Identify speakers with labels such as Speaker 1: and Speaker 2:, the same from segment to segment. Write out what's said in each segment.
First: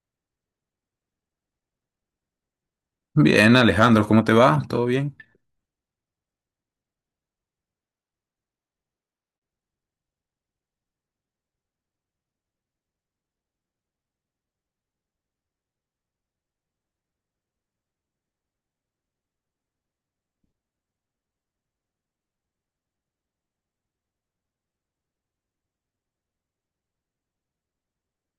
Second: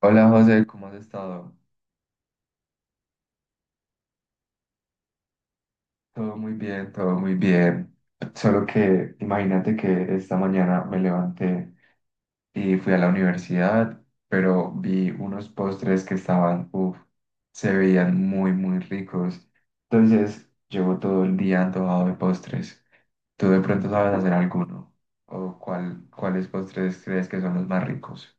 Speaker 1: Hola José, ¿cómo has estado?
Speaker 2: Bien, Alejandro, ¿cómo te va? ¿Todo bien?
Speaker 1: Todo muy bien, todo muy bien. Solo que imagínate que esta mañana me levanté y fui a la universidad, pero vi unos postres que estaban, uff, se veían muy, muy ricos. Entonces, llevo todo el día antojado de postres. ¿Tú de pronto sabes hacer alguno? ¿O cuáles postres crees que son los más ricos?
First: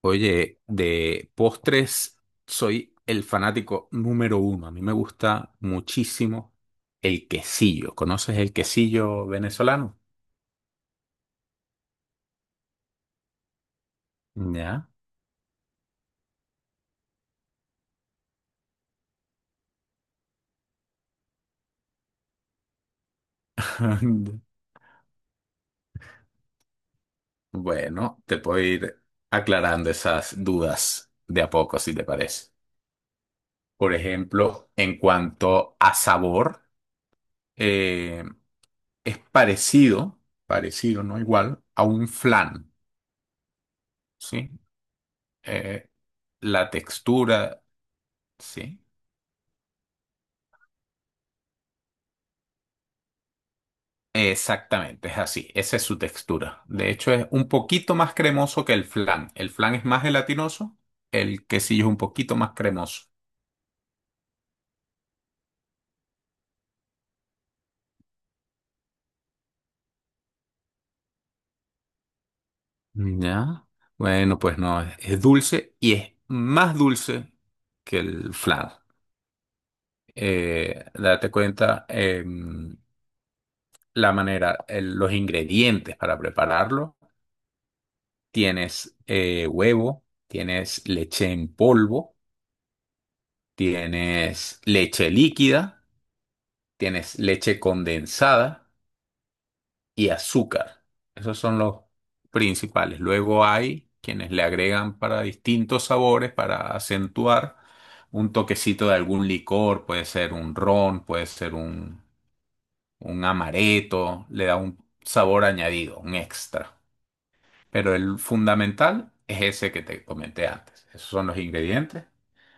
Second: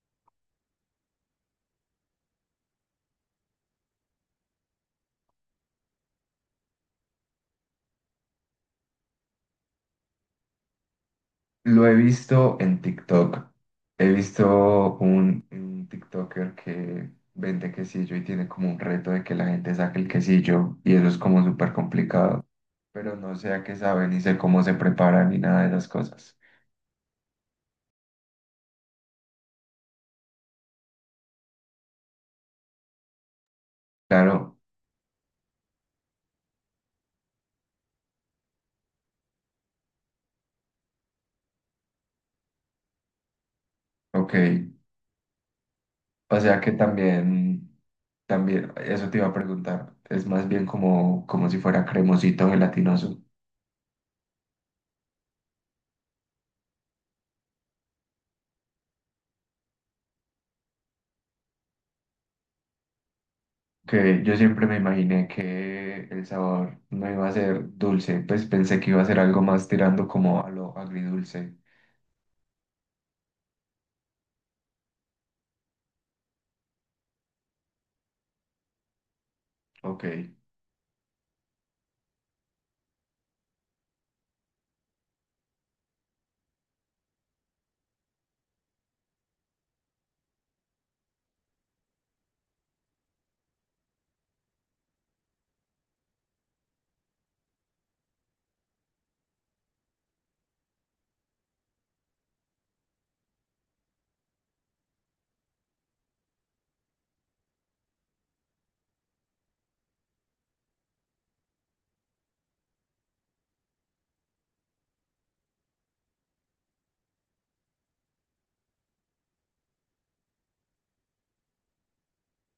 Speaker 2: Oye, de postres soy el fanático número uno. A mí me gusta muchísimo el quesillo. ¿Conoces el quesillo venezolano?
Speaker 1: Lo he visto en TikTok. He
Speaker 2: Ya.
Speaker 1: visto un TikToker que vende quesillo y tiene como un reto de que la gente saque el quesillo y eso es como súper complicado. Pero no sé a qué sabe ni sé cómo se prepara ni nada de esas cosas.
Speaker 2: Bueno, te puedo ir aclarando esas dudas de a poco, si te parece. Por
Speaker 1: Claro,
Speaker 2: ejemplo, en cuanto a sabor, eh, es parecido, parecido, no igual, a un flan,
Speaker 1: ok.
Speaker 2: ¿sí? Eh,
Speaker 1: O sea
Speaker 2: la
Speaker 1: que
Speaker 2: textura,
Speaker 1: también, también,
Speaker 2: sí.
Speaker 1: eso te iba a preguntar. Es más bien como, como si fuera cremosito gelatinoso.
Speaker 2: Exactamente, es así. Esa es su textura. De hecho, es un poquito más cremoso que el flan. El flan es más gelatinoso, el quesillo es un poquito más cremoso.
Speaker 1: Que yo siempre me imaginé que el sabor no iba a ser dulce, pues pensé que iba a ser algo más tirando como a lo agridulce.
Speaker 2: Ya. Bueno, pues no, es dulce y es más dulce que el flan.
Speaker 1: Ok,
Speaker 2: Date cuenta, la manera, los ingredientes para prepararlo. Tienes huevo, tienes leche en polvo. Tienes leche líquida, tienes leche condensada y azúcar. Esos son los principales. Luego hay quienes le agregan para distintos sabores, para acentuar un toquecito de algún licor, puede ser un ron, puede ser un amaretto, le da un sabor añadido, un extra. Pero el fundamental es ese que te comenté antes. Esos son los ingredientes.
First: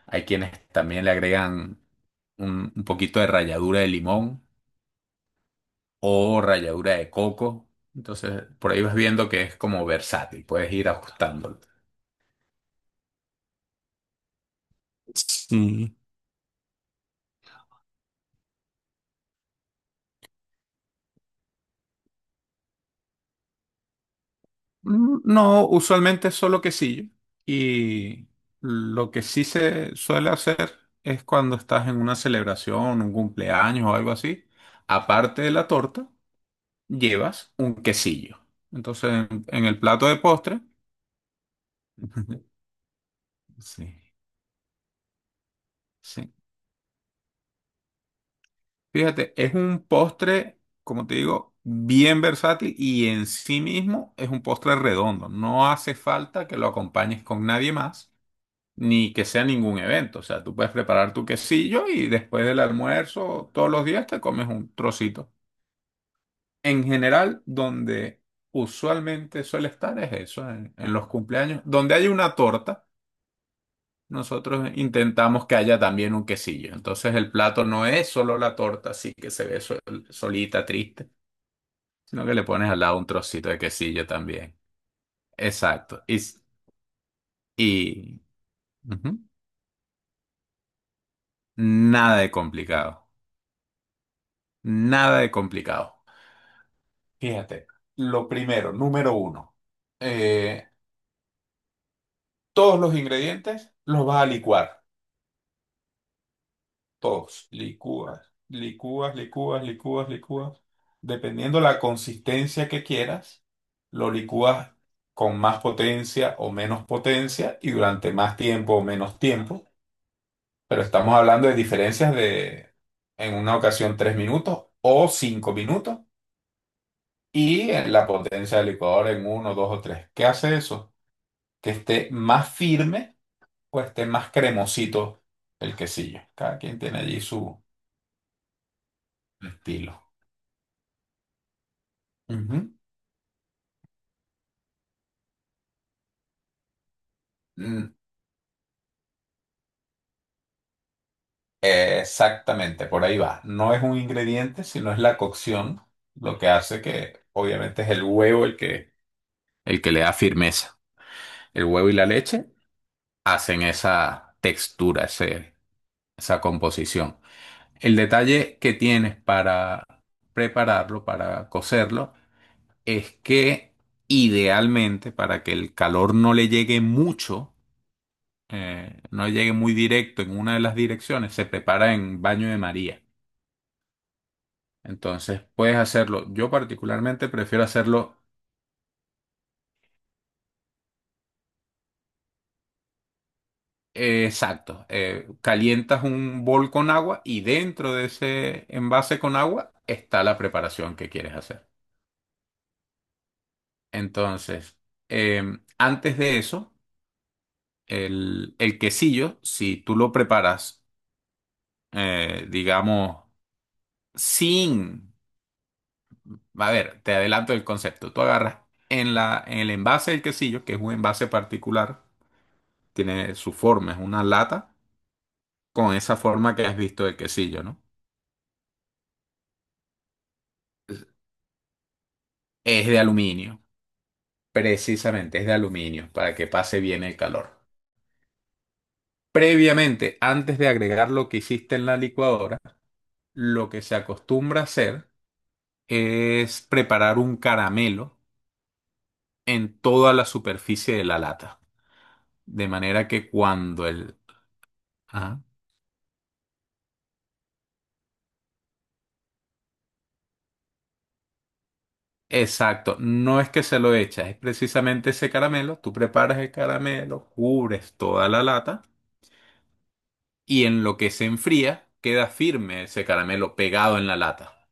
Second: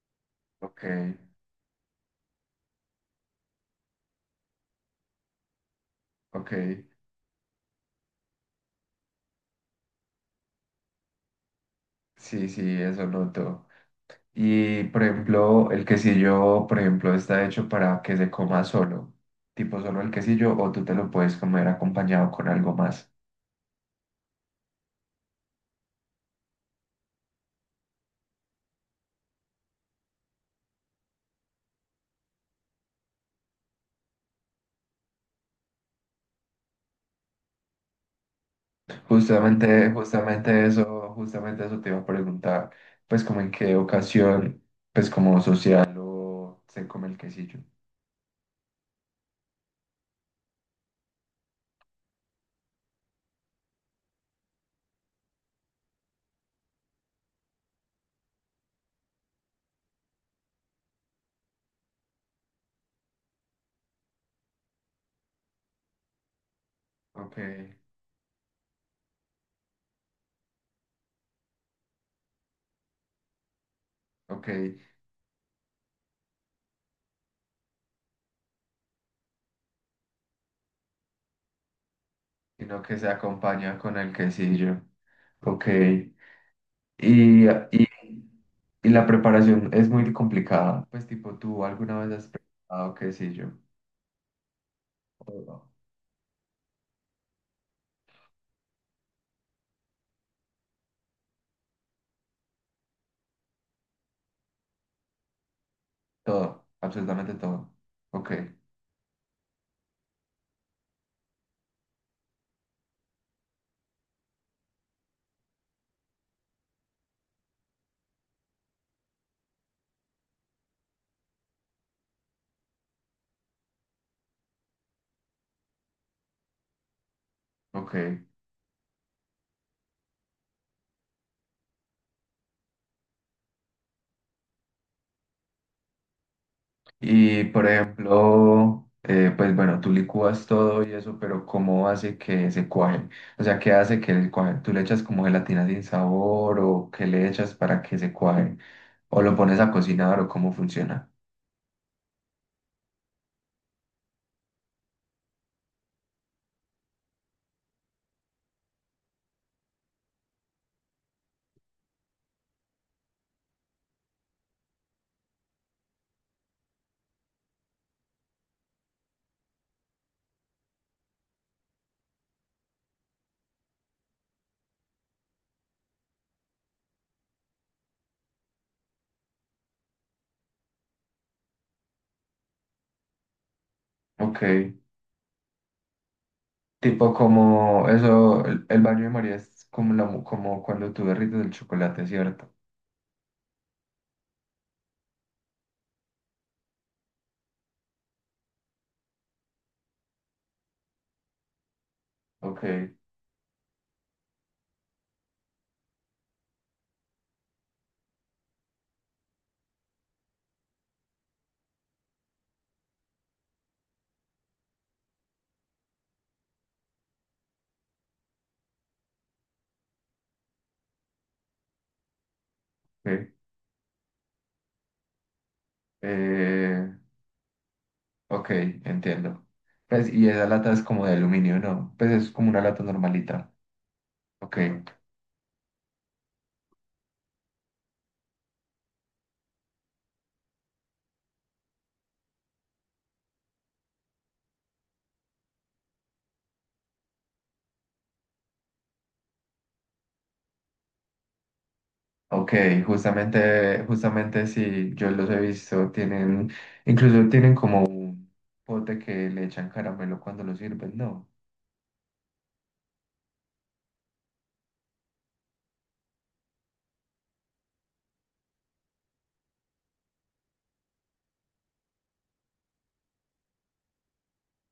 Speaker 2: Hay quienes
Speaker 1: ok,
Speaker 2: también le agregan un poquito de ralladura de limón o
Speaker 1: ok.
Speaker 2: ralladura de coco. Entonces, por ahí vas viendo que es como versátil, puedes ir ajustándolo.
Speaker 1: Sí, sí, eso noto. Y por ejemplo, el
Speaker 2: Sí.
Speaker 1: quesillo, por ejemplo, está hecho para que se coma solo, tipo solo el quesillo, o tú te lo puedes comer acompañado con algo más.
Speaker 2: No, usualmente es solo quesillo. Y lo que sí se suele hacer es cuando estás en una celebración, un cumpleaños o algo así, aparte de la torta, llevas un quesillo. Entonces, en el
Speaker 1: Justamente,
Speaker 2: plato de postre.
Speaker 1: justamente eso te iba a preguntar, pues como en qué
Speaker 2: Sí,
Speaker 1: ocasión, pues como social
Speaker 2: sí.
Speaker 1: o se come el quesillo.
Speaker 2: Fíjate, es un postre, como te digo, bien versátil y en sí mismo es un postre redondo. No hace falta que lo acompañes con nadie más, ni que sea ningún evento. O sea, tú puedes preparar tu quesillo y después del almuerzo, todos los días te comes un trocito. En
Speaker 1: Ok,
Speaker 2: general, donde usualmente suele estar es eso, en los cumpleaños, donde hay una torta.
Speaker 1: ok,
Speaker 2: Nosotros intentamos que haya también un quesillo. Entonces el plato no es solo la torta, así que se ve solita, triste, sino que le pones al
Speaker 1: sino
Speaker 2: lado
Speaker 1: que
Speaker 2: un
Speaker 1: se
Speaker 2: trocito de
Speaker 1: acompaña con
Speaker 2: quesillo
Speaker 1: el
Speaker 2: también.
Speaker 1: quesillo. Ok,
Speaker 2: Exacto. Y, s-
Speaker 1: y,
Speaker 2: y
Speaker 1: y la
Speaker 2: ujú.
Speaker 1: preparación es muy complicada, pues tipo tú alguna vez
Speaker 2: Nada
Speaker 1: has
Speaker 2: de
Speaker 1: preparado
Speaker 2: complicado.
Speaker 1: quesillo.
Speaker 2: Nada de
Speaker 1: Todo.
Speaker 2: complicado. Fíjate, lo primero, número uno, eh, todos los ingredientes los vas a licuar.
Speaker 1: Todo, absolutamente
Speaker 2: Todos,
Speaker 1: todo. Ok,
Speaker 2: licúas, licúas, licúas, licúas, licúas. Dependiendo la consistencia que quieras, lo licúas con más potencia o menos potencia y durante más tiempo o menos tiempo. Pero estamos hablando de diferencias de, en una ocasión, 3 minutos o 5 minutos y en
Speaker 1: ok.
Speaker 2: la potencia del licuador en uno, dos o tres. ¿Qué hace eso? Que esté más firme o esté más cremosito el quesillo. Cada quien tiene allí
Speaker 1: Y
Speaker 2: su
Speaker 1: por ejemplo, pues bueno, tú
Speaker 2: estilo.
Speaker 1: licúas todo y eso, pero ¿cómo hace que se
Speaker 2: Ujú.
Speaker 1: cuaje? O sea, ¿qué hace que el cuaje? ¿Tú le echas como gelatina sin sabor o qué le echas para
Speaker 2: Mm,
Speaker 1: que se cuaje? ¿O lo pones a cocinar o cómo funciona?
Speaker 2: Exactamente, por ahí va. No es un ingrediente, sino es la cocción lo que hace que, obviamente, es el huevo el que le da firmeza. El huevo y la leche hacen esa textura, esa composición. El detalle que tienes para prepararlo, para cocerlo, es que idealmente, para que el calor no le llegue mucho, no llegue muy directo en una de las direcciones, se prepara en baño de María.
Speaker 1: Ok,
Speaker 2: Entonces puedes hacerlo. Yo
Speaker 1: tipo
Speaker 2: particularmente prefiero
Speaker 1: como
Speaker 2: hacerlo
Speaker 1: eso, el baño de María es como, la, mu- como cuando tú derrites el chocolate, ¿cierto?
Speaker 2: exacto. Calientas un bol con agua y dentro de ese envase con agua está la preparación que quieres hacer.
Speaker 1: Ok,
Speaker 2: Entonces, eh, antes de eso, el quesillo, si tú lo preparas, digamos, sin... A ver, te adelanto el concepto. Tú agarras en el envase del quesillo, que es un envase particular,
Speaker 1: ok,
Speaker 2: tiene su forma, es una lata con esa forma que has
Speaker 1: eh,
Speaker 2: visto del quesillo, ¿no?
Speaker 1: ok, entiendo. Pues, y esa lata es como de aluminio, ¿no? Pues es como una lata
Speaker 2: Es de
Speaker 1: normalita.
Speaker 2: aluminio,
Speaker 1: Ok.
Speaker 2: precisamente es de aluminio, para que pase bien el calor. Previamente, antes de agregar lo que hiciste en la licuadora, lo que se acostumbra a hacer es preparar un caramelo en toda la superficie de la lata,
Speaker 1: Ok,
Speaker 2: de manera que
Speaker 1: justamente,
Speaker 2: cuando el...
Speaker 1: justamente sí, yo los he
Speaker 2: Ajá.
Speaker 1: visto, tienen, incluso tienen como un pote que le echan caramelo cuando lo sirven, ¿no?
Speaker 2: Exacto, no es que se lo echas, es precisamente ese caramelo, tú preparas el caramelo, cubres toda la lata y en lo que se enfría queda firme ese caramelo pegado en la lata.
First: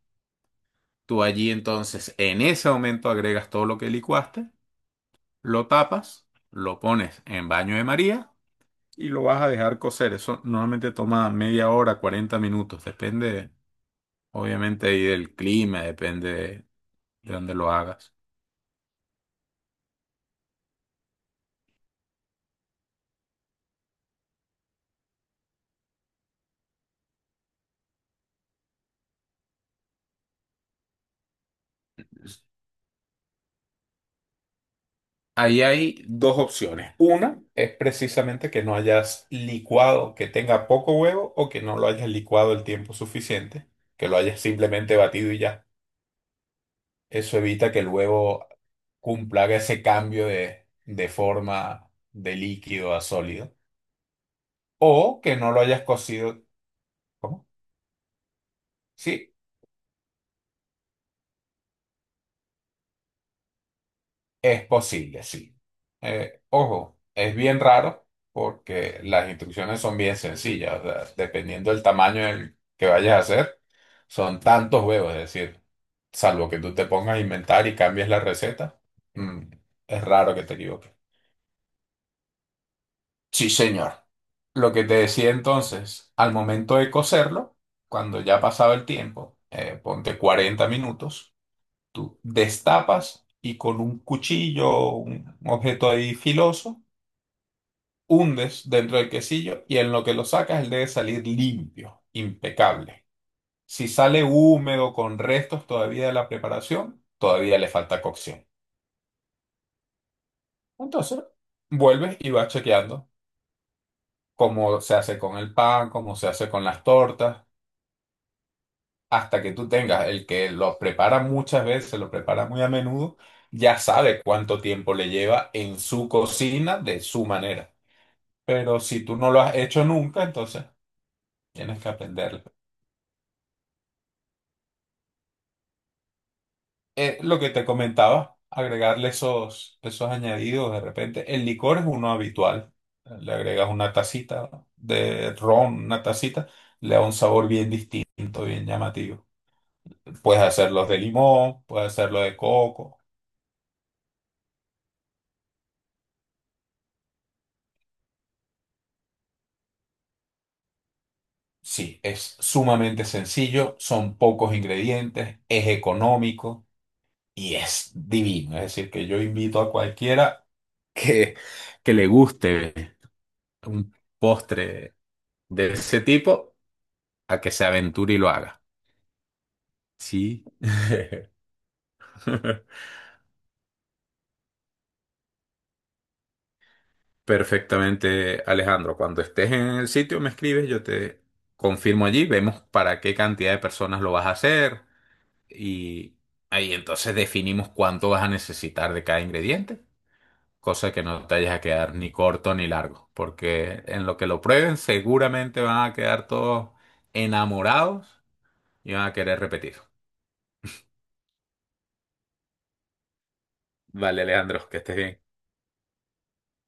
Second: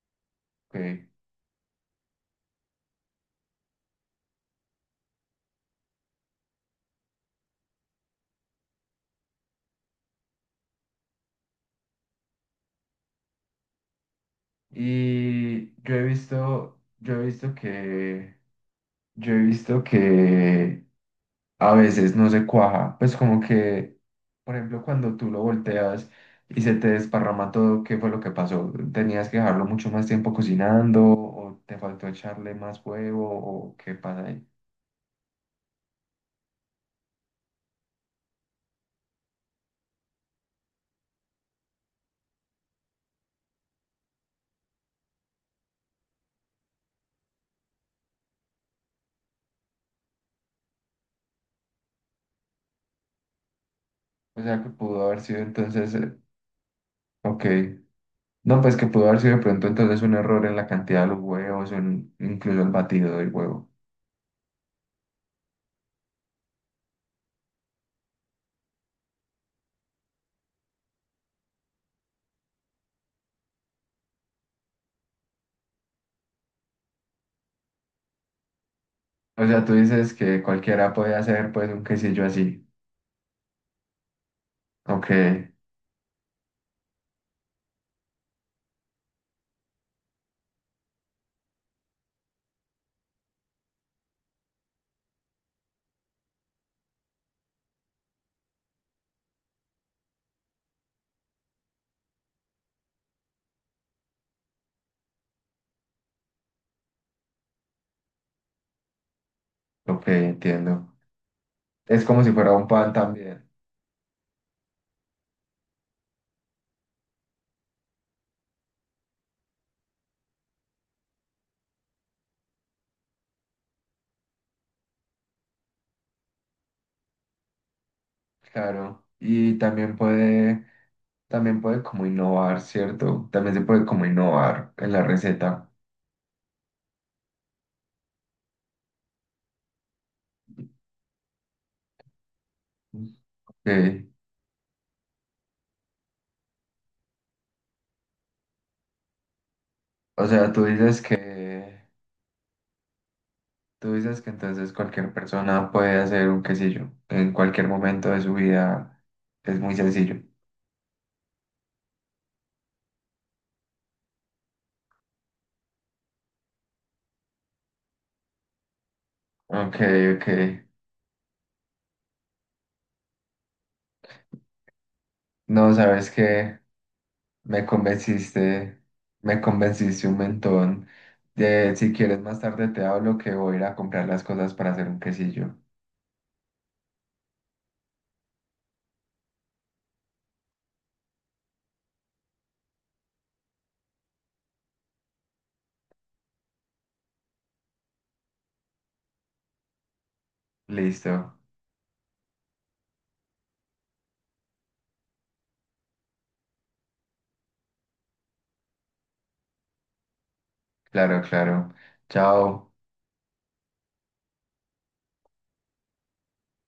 Speaker 1: Ok.
Speaker 2: Tú allí entonces en ese momento agregas todo lo que licuaste, lo tapas, lo pones en baño de María y lo vas a dejar cocer. Eso normalmente toma media hora, 40 minutos, depende obviamente ahí del
Speaker 1: Y
Speaker 2: clima,
Speaker 1: yo he
Speaker 2: depende de
Speaker 1: visto, yo he visto
Speaker 2: dónde lo hagas.
Speaker 1: que, yo he visto que a veces no se cuaja, pues como que, por ejemplo, cuando tú lo volteas y se te desparrama todo, ¿qué fue lo que pasó? ¿Tenías que dejarlo mucho más tiempo cocinando o te faltó echarle más huevo o qué pasa ahí?
Speaker 2: Ahí hay dos opciones. Una es precisamente que no hayas licuado, que tenga poco huevo o que no lo hayas licuado el tiempo suficiente, que lo hayas simplemente batido y ya. Eso evita que el huevo cumpla ese cambio de forma de líquido a sólido.
Speaker 1: O sea que pudo haber
Speaker 2: O que
Speaker 1: sido
Speaker 2: no lo hayas
Speaker 1: entonces,
Speaker 2: cocido.
Speaker 1: ok.
Speaker 2: ¿Cómo?
Speaker 1: No, pues que pudo haber
Speaker 2: Sí,
Speaker 1: sido de pronto entonces un error en la cantidad de los huevos, o en- incluso el batido del huevo.
Speaker 2: es posible, sí. Ojo, es bien raro porque las instrucciones son bien sencillas, o sea, dependiendo del tamaño del que vayas a hacer, son tantos huevos, es decir, salvo que tú te pongas a inventar y cambies la receta, mm,
Speaker 1: O sea, tú
Speaker 2: es
Speaker 1: dices
Speaker 2: raro
Speaker 1: que
Speaker 2: que te equivoques.
Speaker 1: cualquiera puede hacer pues un quesillo así.
Speaker 2: Sí, señor. Lo que te
Speaker 1: Ok,
Speaker 2: decía entonces, al momento de cocerlo, cuando ya ha pasado el tiempo, ponte 40 minutos, tú destapas y con un cuchillo, un objeto ahí filoso, hundes dentro del quesillo y en lo que lo sacas él debe salir limpio, impecable. Si sale húmedo con restos todavía de la preparación, todavía le falta cocción.
Speaker 1: ok, entiendo.
Speaker 2: Entonces,
Speaker 1: Es
Speaker 2: vuelves
Speaker 1: como
Speaker 2: y
Speaker 1: si
Speaker 2: vas
Speaker 1: fuera un pan
Speaker 2: chequeando
Speaker 1: también,
Speaker 2: cómo se hace con el pan, cómo se hace con las tortas, hasta que tú tengas el que lo prepara muchas veces, lo prepara muy a menudo, ya sabe cuánto tiempo le lleva en su cocina de su manera. Pero
Speaker 1: claro.
Speaker 2: si tú no lo has
Speaker 1: Y
Speaker 2: hecho nunca, entonces
Speaker 1: también
Speaker 2: tienes
Speaker 1: puede
Speaker 2: que
Speaker 1: como
Speaker 2: aprenderlo.
Speaker 1: innovar, ¿cierto? También se puede como innovar en la receta.
Speaker 2: Lo que te comentaba, agregarle esos añadidos de repente. El licor es uno habitual. Le agregas una
Speaker 1: Ok.
Speaker 2: tacita de ron, una tacita, le da un sabor bien distinto, bien llamativo.
Speaker 1: O
Speaker 2: Puedes
Speaker 1: sea, tú
Speaker 2: hacerlos de
Speaker 1: dices
Speaker 2: limón,
Speaker 1: que...
Speaker 2: puedes hacerlo de coco.
Speaker 1: Tú dices que entonces cualquier persona puede hacer un quesillo en cualquier momento de su vida. Es muy sencillo.
Speaker 2: Sí, es sumamente sencillo, son pocos ingredientes, es económico y es divino. Es decir, que yo invito a
Speaker 1: Ok, ok.
Speaker 2: cualquiera que, que le guste un postre de
Speaker 1: No,
Speaker 2: ese
Speaker 1: sabes
Speaker 2: tipo
Speaker 1: que
Speaker 2: a que
Speaker 1: me
Speaker 2: se aventure y lo haga.
Speaker 1: convenciste, me convenciste un
Speaker 2: Sí.
Speaker 1: montón. De, si quieres más tarde te hablo que voy a ir a comprar las cosas para hacer un quesillo.
Speaker 2: Perfectamente, Alejandro. Cuando estés en el sitio, me escribes, yo te confirmo allí, vemos para qué cantidad de personas lo vas a hacer y ahí entonces definimos cuánto vas a necesitar de cada ingrediente, cosa que no te
Speaker 1: Listo.
Speaker 2: vayas a quedar ni corto ni largo, porque en lo que lo prueben seguramente van a quedar todos enamorados y van a querer repetir.
Speaker 1: Claro, claro. Chao.
Speaker 2: Vale, Alejandro, que estés bien.